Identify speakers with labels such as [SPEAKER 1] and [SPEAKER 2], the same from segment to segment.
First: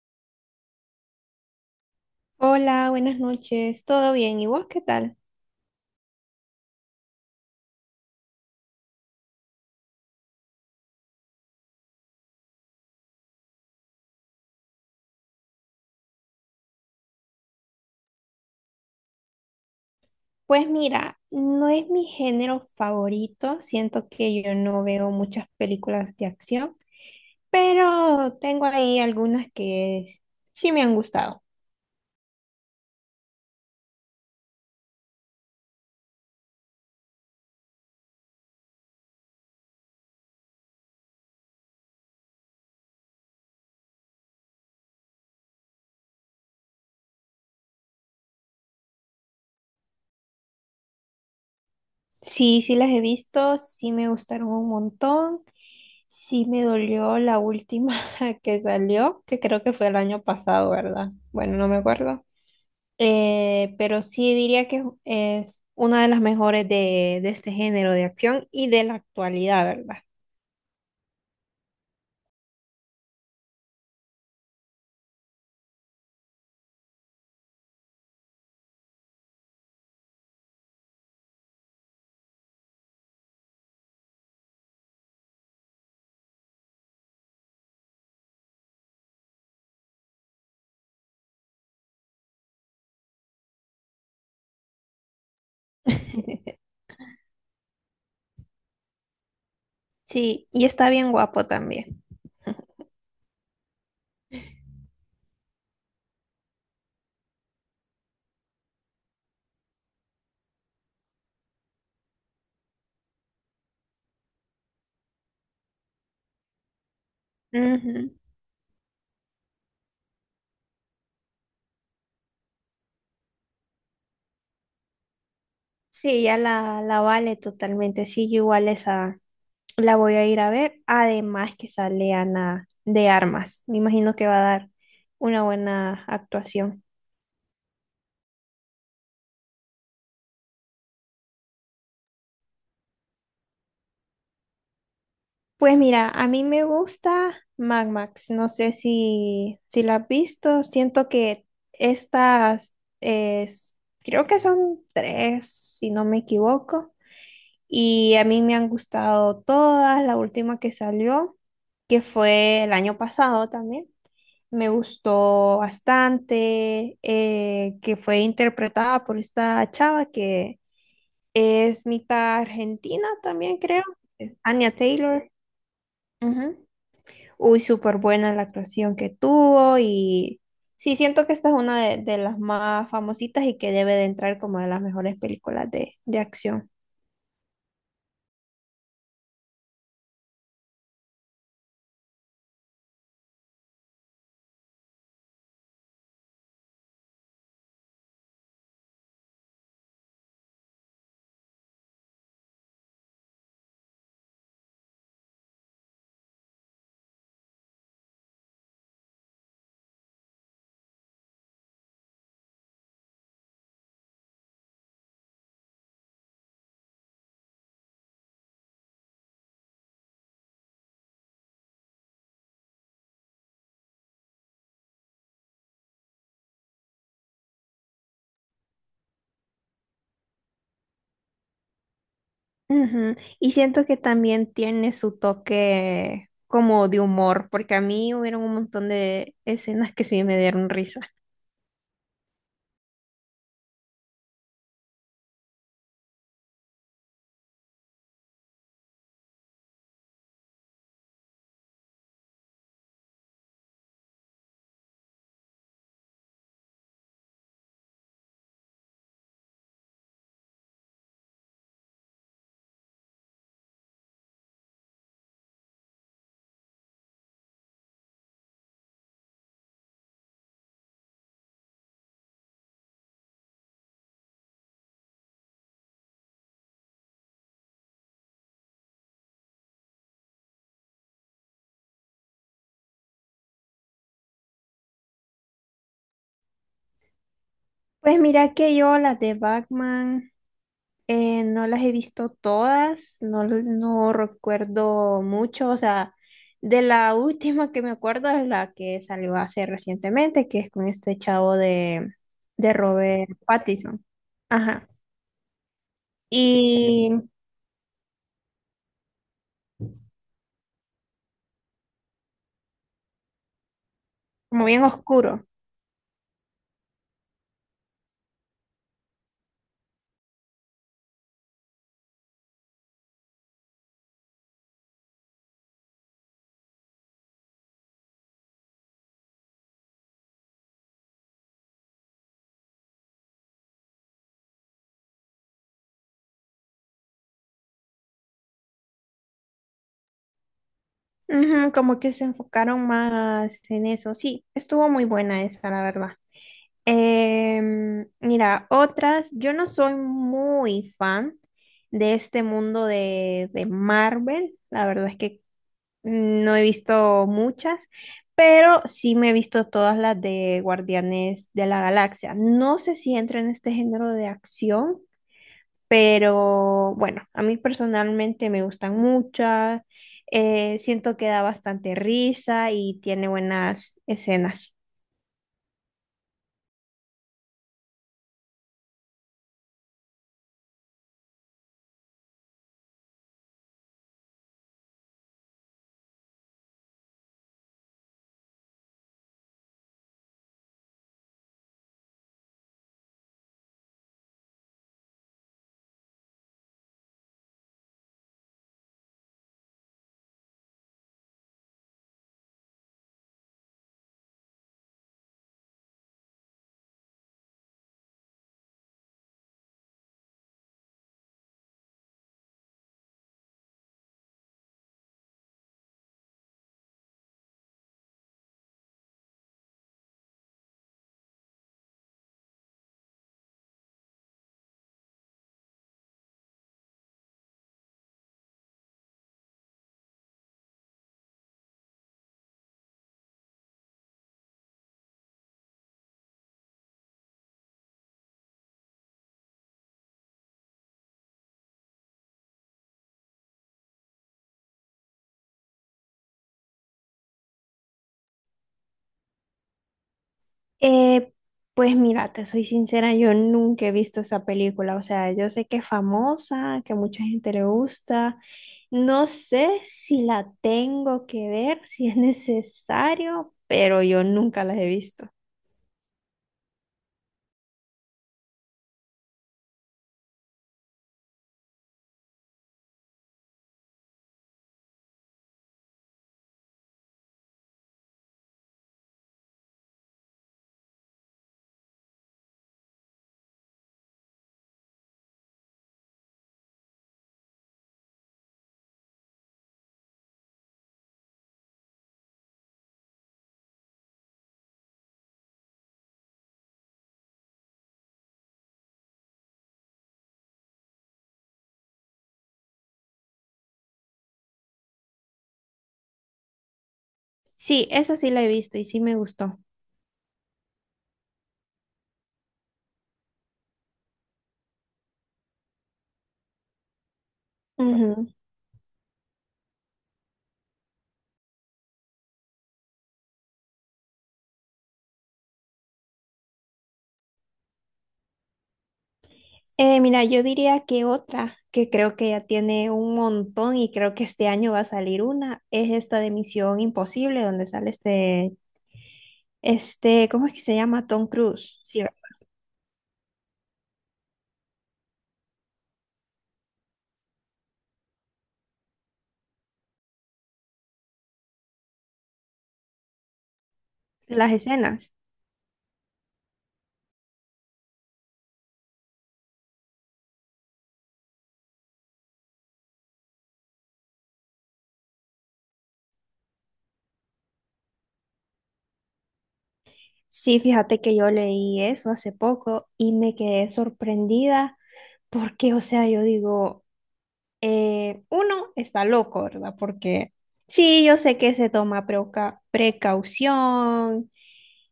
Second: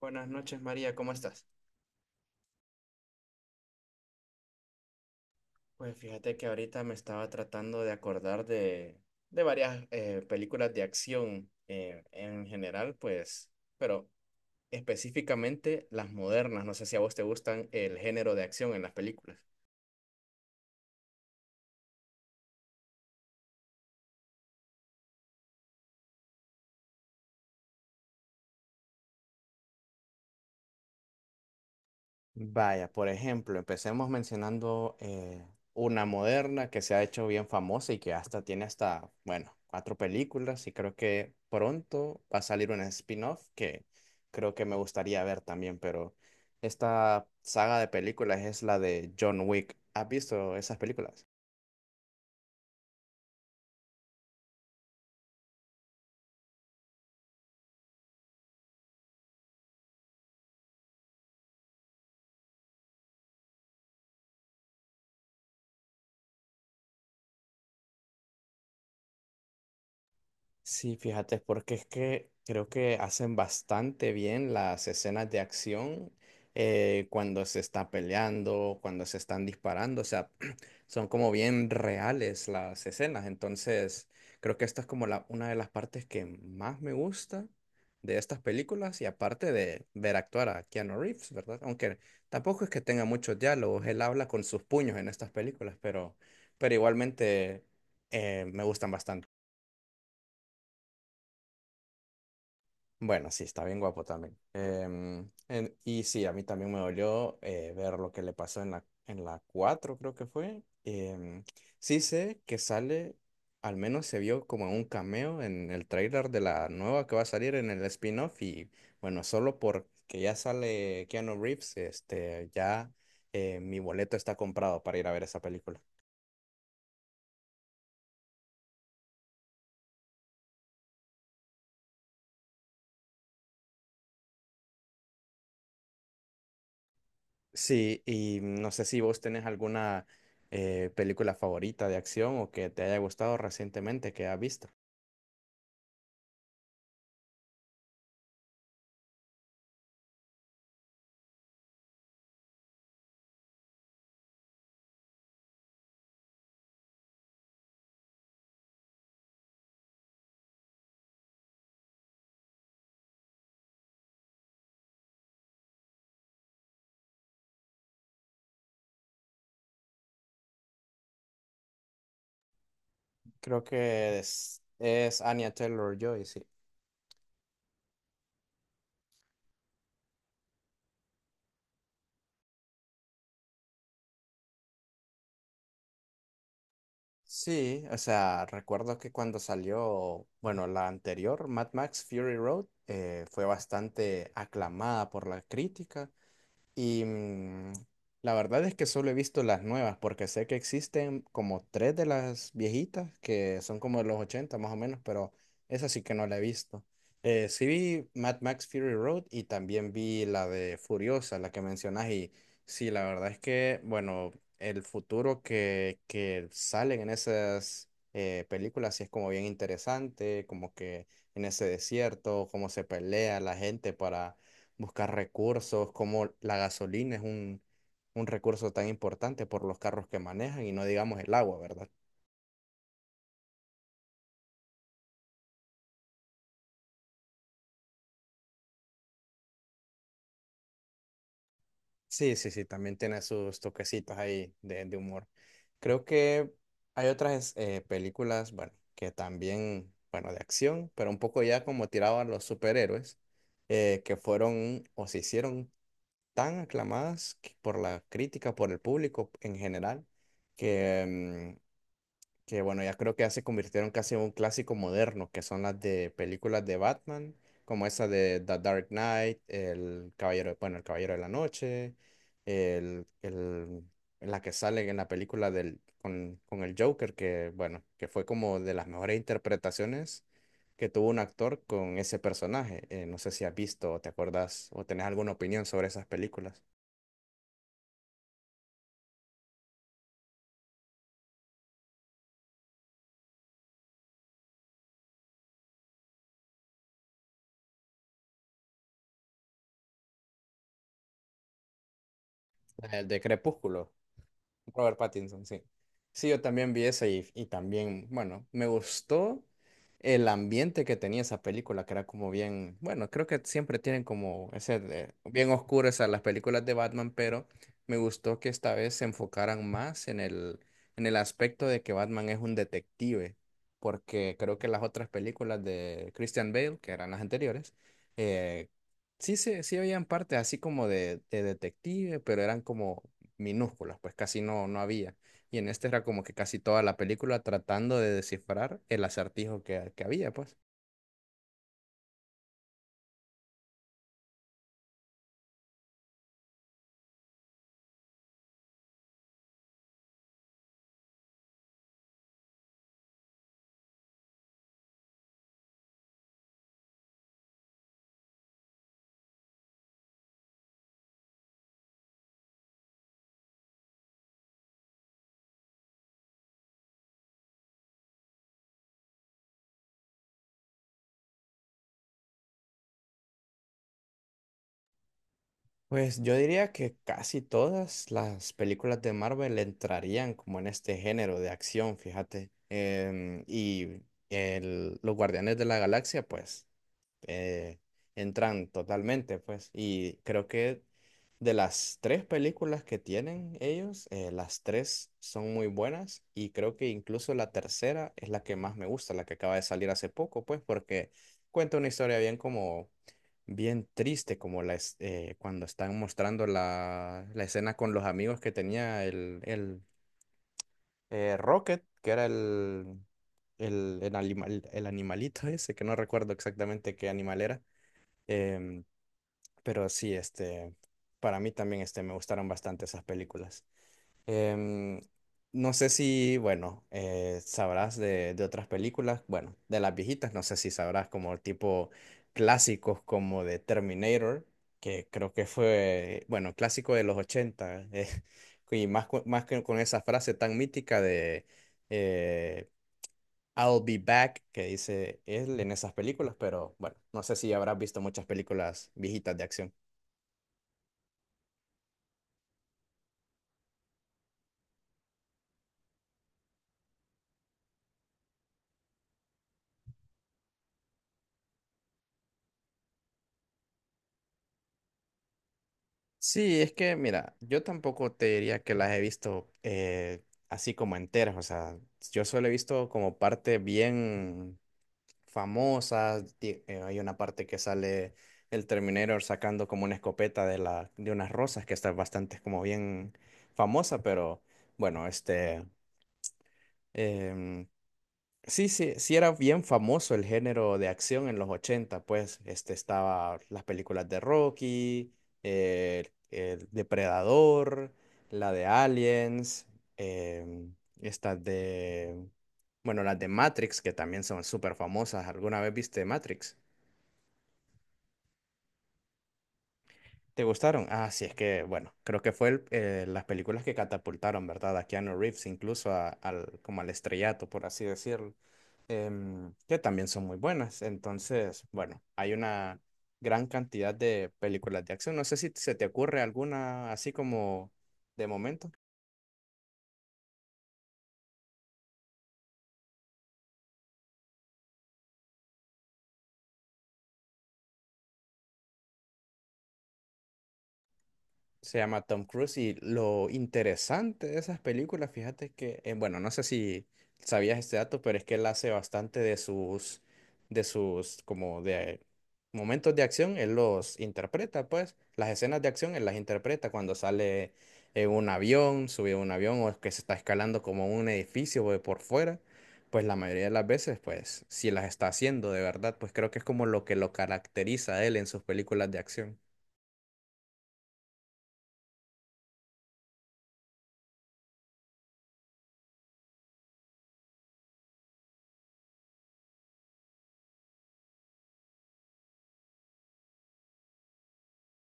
[SPEAKER 1] Buenas noches, María, ¿cómo estás?
[SPEAKER 2] Hola, buenas noches. ¿Todo bien? ¿Y vos qué tal?
[SPEAKER 1] Pues fíjate que ahorita me estaba tratando de acordar de varias películas de acción en general, pues, pero específicamente las modernas. No sé si a vos te gustan el género de acción en las películas.
[SPEAKER 2] Pues mira, no es mi género favorito. Siento que yo no veo muchas películas de acción, pero tengo ahí algunas que sí me han gustado.
[SPEAKER 1] Vaya, por ejemplo, empecemos mencionando una moderna que se ha hecho bien famosa y que hasta tiene hasta, bueno, cuatro películas y creo que pronto va a salir una spin-off que creo que me gustaría ver también, pero esta saga de películas es la de John Wick. ¿Has visto esas películas?
[SPEAKER 2] Sí, sí las he visto, sí me gustaron un montón. Sí me dolió la última que salió, que creo que fue el año pasado, ¿verdad? Bueno, no me acuerdo. Pero sí diría que es una de las mejores de este género de acción y de la actualidad, ¿verdad?
[SPEAKER 1] Sí, fíjate, porque es que creo que hacen bastante bien las escenas de acción cuando se está peleando, cuando se están disparando, o sea, son como bien reales las escenas. Entonces, creo que esta es como una de las partes que más me gusta de estas películas y aparte de ver actuar a Keanu Reeves, ¿verdad? Aunque tampoco es que tenga muchos diálogos, él habla con sus puños en estas películas, pero igualmente me gustan bastante.
[SPEAKER 2] Sí, y está bien guapo también.
[SPEAKER 1] Bueno, sí, está bien guapo también. Y sí, a mí también me dolió ver lo que le pasó en la 4 creo que fue. Sí sé que sale, al menos se vio como un cameo en el trailer de la nueva que va a salir en el
[SPEAKER 2] Ujú.
[SPEAKER 1] spin-off. Y bueno, solo porque ya sale Keanu Reeves, este, ya mi boleto está comprado para ir a ver esa película.
[SPEAKER 2] Sí, ya la vale totalmente. Sí, yo igual esa la voy a ir a ver. Además que sale Ana de Armas. Me imagino que va a dar una buena actuación.
[SPEAKER 1] Sí, y no sé si vos tenés alguna película favorita de acción o que te haya gustado recientemente que has visto.
[SPEAKER 2] Pues mira, a mí me gusta Mad Max. No sé si la has visto. Siento que estas, eh, s- creo que son tres, si no me equivoco. Y a mí me han gustado todas. La última que salió, que fue el año pasado también, me gustó bastante, que fue interpretada por esta chava que es mitad argentina también,
[SPEAKER 1] Creo
[SPEAKER 2] creo.
[SPEAKER 1] que
[SPEAKER 2] Anya
[SPEAKER 1] es
[SPEAKER 2] Taylor.
[SPEAKER 1] Anya Taylor-Joy, sí.
[SPEAKER 2] Ujú. Uy, súper buena la actuación que tuvo y sí, siento que esta es una de las más famositas y que debe de entrar como de las mejores películas de acción.
[SPEAKER 1] Sí, o sea, recuerdo que cuando salió, bueno, la anterior, Mad Max Fury Road, fue bastante aclamada por la crítica. Y la verdad es que solo he visto las nuevas, porque sé que existen como tres de las viejitas, que son como de los 80 más o menos, pero esa sí que no la he visto. Sí vi Mad Max Fury Road y también vi la de Furiosa, la que mencionas, y sí, la verdad es que, bueno, el futuro que salen en esas películas sí es como bien interesante, como que en ese desierto, cómo se pelea la gente para buscar recursos, como la gasolina es un recurso tan importante por los carros que manejan y no digamos el agua, ¿verdad?
[SPEAKER 2] Ujú. Y siento que también tiene su toque como de humor, porque a mí hubieron un montón de escenas que sí me dieron risa.
[SPEAKER 1] Sí, sí, sí, también tiene sus toquecitos ahí de humor. Creo que hay otras películas, bueno, que también, bueno, de acción, pero un poco ya como tiraban los superhéroes, que fueron o se hicieron tan aclamadas por la crítica, por el público en general, que mm, que bueno, ya creo que ya se convirtieron casi en un clásico moderno, que son las de películas de Batman, como esa de The Dark Knight, el Caballero, bueno, el Caballero de la Noche, el, el- la que sale en la película del, con el Joker, que bueno, que fue como de las mejores interpretaciones que tuvo un actor con ese personaje. No sé si has visto o te acordás o tenés alguna opinión sobre esas películas.
[SPEAKER 2] Pues mira que yo las de Batman, no las he visto todas, no, no recuerdo mucho, o sea, de la última que me acuerdo es la que salió hace recientemente, que es con este chavo de
[SPEAKER 1] La de
[SPEAKER 2] Robert
[SPEAKER 1] Crepúsculo.
[SPEAKER 2] Pattinson. Ajá.
[SPEAKER 1] Robert Pattinson, sí. Sí, yo también vi eso
[SPEAKER 2] Y
[SPEAKER 1] y también, bueno, me gustó el ambiente que tenía esa película, que era como bien, bueno, creo que siempre tienen como
[SPEAKER 2] como
[SPEAKER 1] ese,
[SPEAKER 2] bien oscuro.
[SPEAKER 1] bien oscuras las películas de Batman, pero me gustó que esta vez se enfocaran más en en el aspecto de que Batman es un detective, porque creo que las otras películas de Christian Bale, que eran las anteriores, eh, sí, se sí habían partes así como de detective, pero eran como minúsculas, pues casi no, no había. Y en este era como que casi toda la película tratando de descifrar el acertijo que había, pues.
[SPEAKER 2] Ujú, como que se enfocaron más en eso. Sí, estuvo muy buena esa, la verdad. Em, mira, otras, yo no soy muy fan de este mundo de Marvel, la verdad es que no he visto muchas, pero sí me he visto todas las de Guardianes de la Galaxia. No sé si entra en este género de acción, pero bueno, a mí personalmente me gustan muchas, siento que da bastante risa y tiene buenas escenas.
[SPEAKER 1] Pues yo diría que casi todas las películas de Marvel entrarían como en este género de acción, fíjate. Y los Guardianes de la Galaxia, pues eh, entran totalmente, pues. Y creo que de las tres películas que tienen ellos, las tres son muy buenas y creo que incluso la tercera es la que más me gusta, la que acaba de salir hace poco, pues, porque cuenta una historia bien como, bien triste, como cuando están mostrando la escena con los amigos que tenía el Rocket, que era el animal, el animalito ese, que no recuerdo exactamente qué animal era. Em, pero sí, este, para mí también este, me gustaron bastante esas películas. Em, no sé si, bueno, sabrás de otras películas, bueno, de las viejitas, no sé si sabrás como tipo clásicos como de Terminator, que creo que fue, bueno, clásico de los 80 y más, más que con esa frase tan mítica de... eh, I'll Be Back, que dice él en esas películas, pero bueno, no sé si habrás visto muchas películas viejitas de acción.
[SPEAKER 2] Eh, pues mira, te soy sincera, yo nunca he visto esa película, o sea, yo sé que es famosa, que a mucha gente le gusta, no sé si la tengo que ver, si es necesario, pero yo nunca las he visto.
[SPEAKER 1] Sí, es que mira, yo tampoco te diría que las he visto así como enteras, o sea, yo solo he visto como parte bien famosas, hay una parte que sale el Terminator sacando como una escopeta de de unas rosas que está bastante como bien famosa, pero bueno, este... em, sí, sí, sí era bien famoso el género de acción en los ochenta, pues este estaba las películas de Rocky, el Depredador, la de Aliens, em, estas de, bueno, las de Matrix, que también son súper famosas. ¿Alguna vez viste Matrix?
[SPEAKER 2] Sí, esa sí la he visto y sí me gustó.
[SPEAKER 1] ¿Te gustaron? Ah, sí, es que, bueno, creo que fue las películas que catapultaron, ¿verdad? A Keanu Reeves, incluso al, como al estrellato, por así
[SPEAKER 2] Ujú.
[SPEAKER 1] decirlo. Em, que también son muy buenas. Entonces, bueno, hay una gran cantidad de películas de acción. No sé si se te ocurre alguna así como de momento.
[SPEAKER 2] Mira, yo diría que otra, que creo que ya tiene un montón y creo que este año va a salir una, es esta de Misión Imposible, donde sale este, ¿cómo es que se llama? Tom
[SPEAKER 1] Se
[SPEAKER 2] Cruise,
[SPEAKER 1] llama
[SPEAKER 2] ¿cierto?
[SPEAKER 1] Tom Cruise y lo interesante de esas películas, fíjate que, bueno, no sé si sabías este dato, pero es que él hace bastante como de momentos de acción, él los
[SPEAKER 2] Las
[SPEAKER 1] interpreta, pues,
[SPEAKER 2] escenas.
[SPEAKER 1] las escenas de acción él las interpreta cuando sale en un avión, sube a un avión o es que se está escalando como un edificio o de por fuera, pues la mayoría de las veces, pues, si las está haciendo de verdad, pues creo que es como lo que lo caracteriza a él en sus películas de acción.
[SPEAKER 2] Sí, fíjate que yo leí eso hace poco y me quedé sorprendida porque, o sea, yo digo, uno está loco, ¿verdad? Porque sí, yo sé que se toma precaución,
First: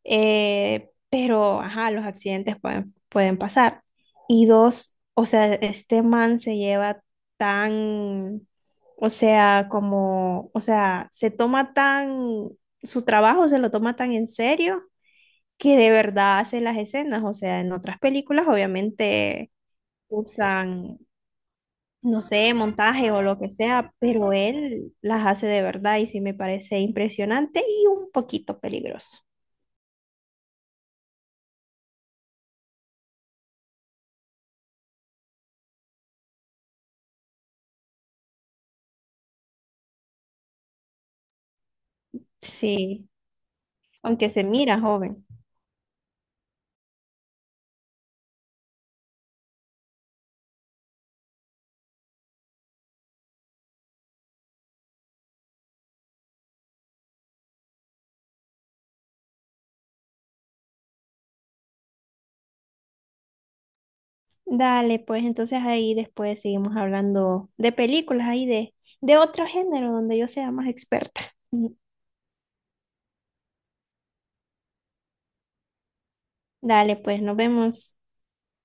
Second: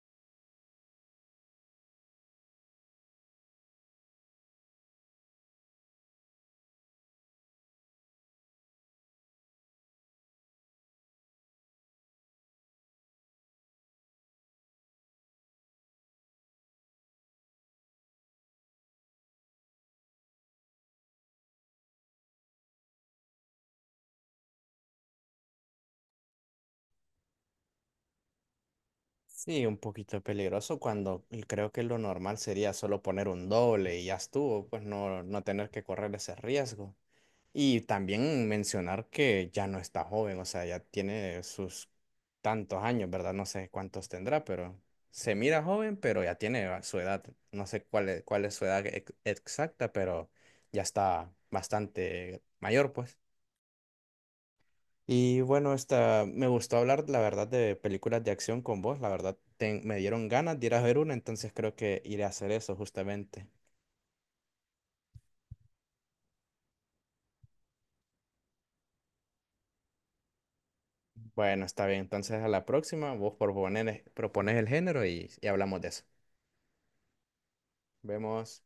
[SPEAKER 2] pero, ajá, los accidentes pueden, pueden pasar. Y dos, o sea, este man se lleva tan, o sea, como, o sea, se toma tan, su trabajo se lo toma tan en serio que de verdad hace las escenas. O sea, en otras películas obviamente usan, no sé, montaje o lo que sea, pero él las hace de verdad y sí me parece impresionante y un poquito peligroso.
[SPEAKER 1] Sí, un poquito peligroso cuando y creo que lo normal sería solo poner un doble y ya estuvo, pues no, no tener que correr ese riesgo. Y también mencionar que ya no está joven, o sea, ya tiene sus tantos
[SPEAKER 2] Sí,
[SPEAKER 1] años, ¿verdad? No sé cuántos
[SPEAKER 2] aunque se
[SPEAKER 1] tendrá, pero
[SPEAKER 2] mira joven.
[SPEAKER 1] se mira joven, pero ya tiene su edad. No sé cuál es su edad exacta, pero ya está bastante mayor, pues. Y bueno, esta, me gustó hablar, la verdad, de películas de acción con vos. La verdad, me dieron ganas de ir a ver una, entonces creo que iré a hacer eso justamente.
[SPEAKER 2] Dale, pues entonces ahí después seguimos hablando de películas, ahí de otro género donde yo sea más experta.
[SPEAKER 1] Bueno, está bien. Entonces a la próxima, vos propones, propones el género y hablamos de eso.
[SPEAKER 2] Dale, pues nos vemos.
[SPEAKER 1] Vemos.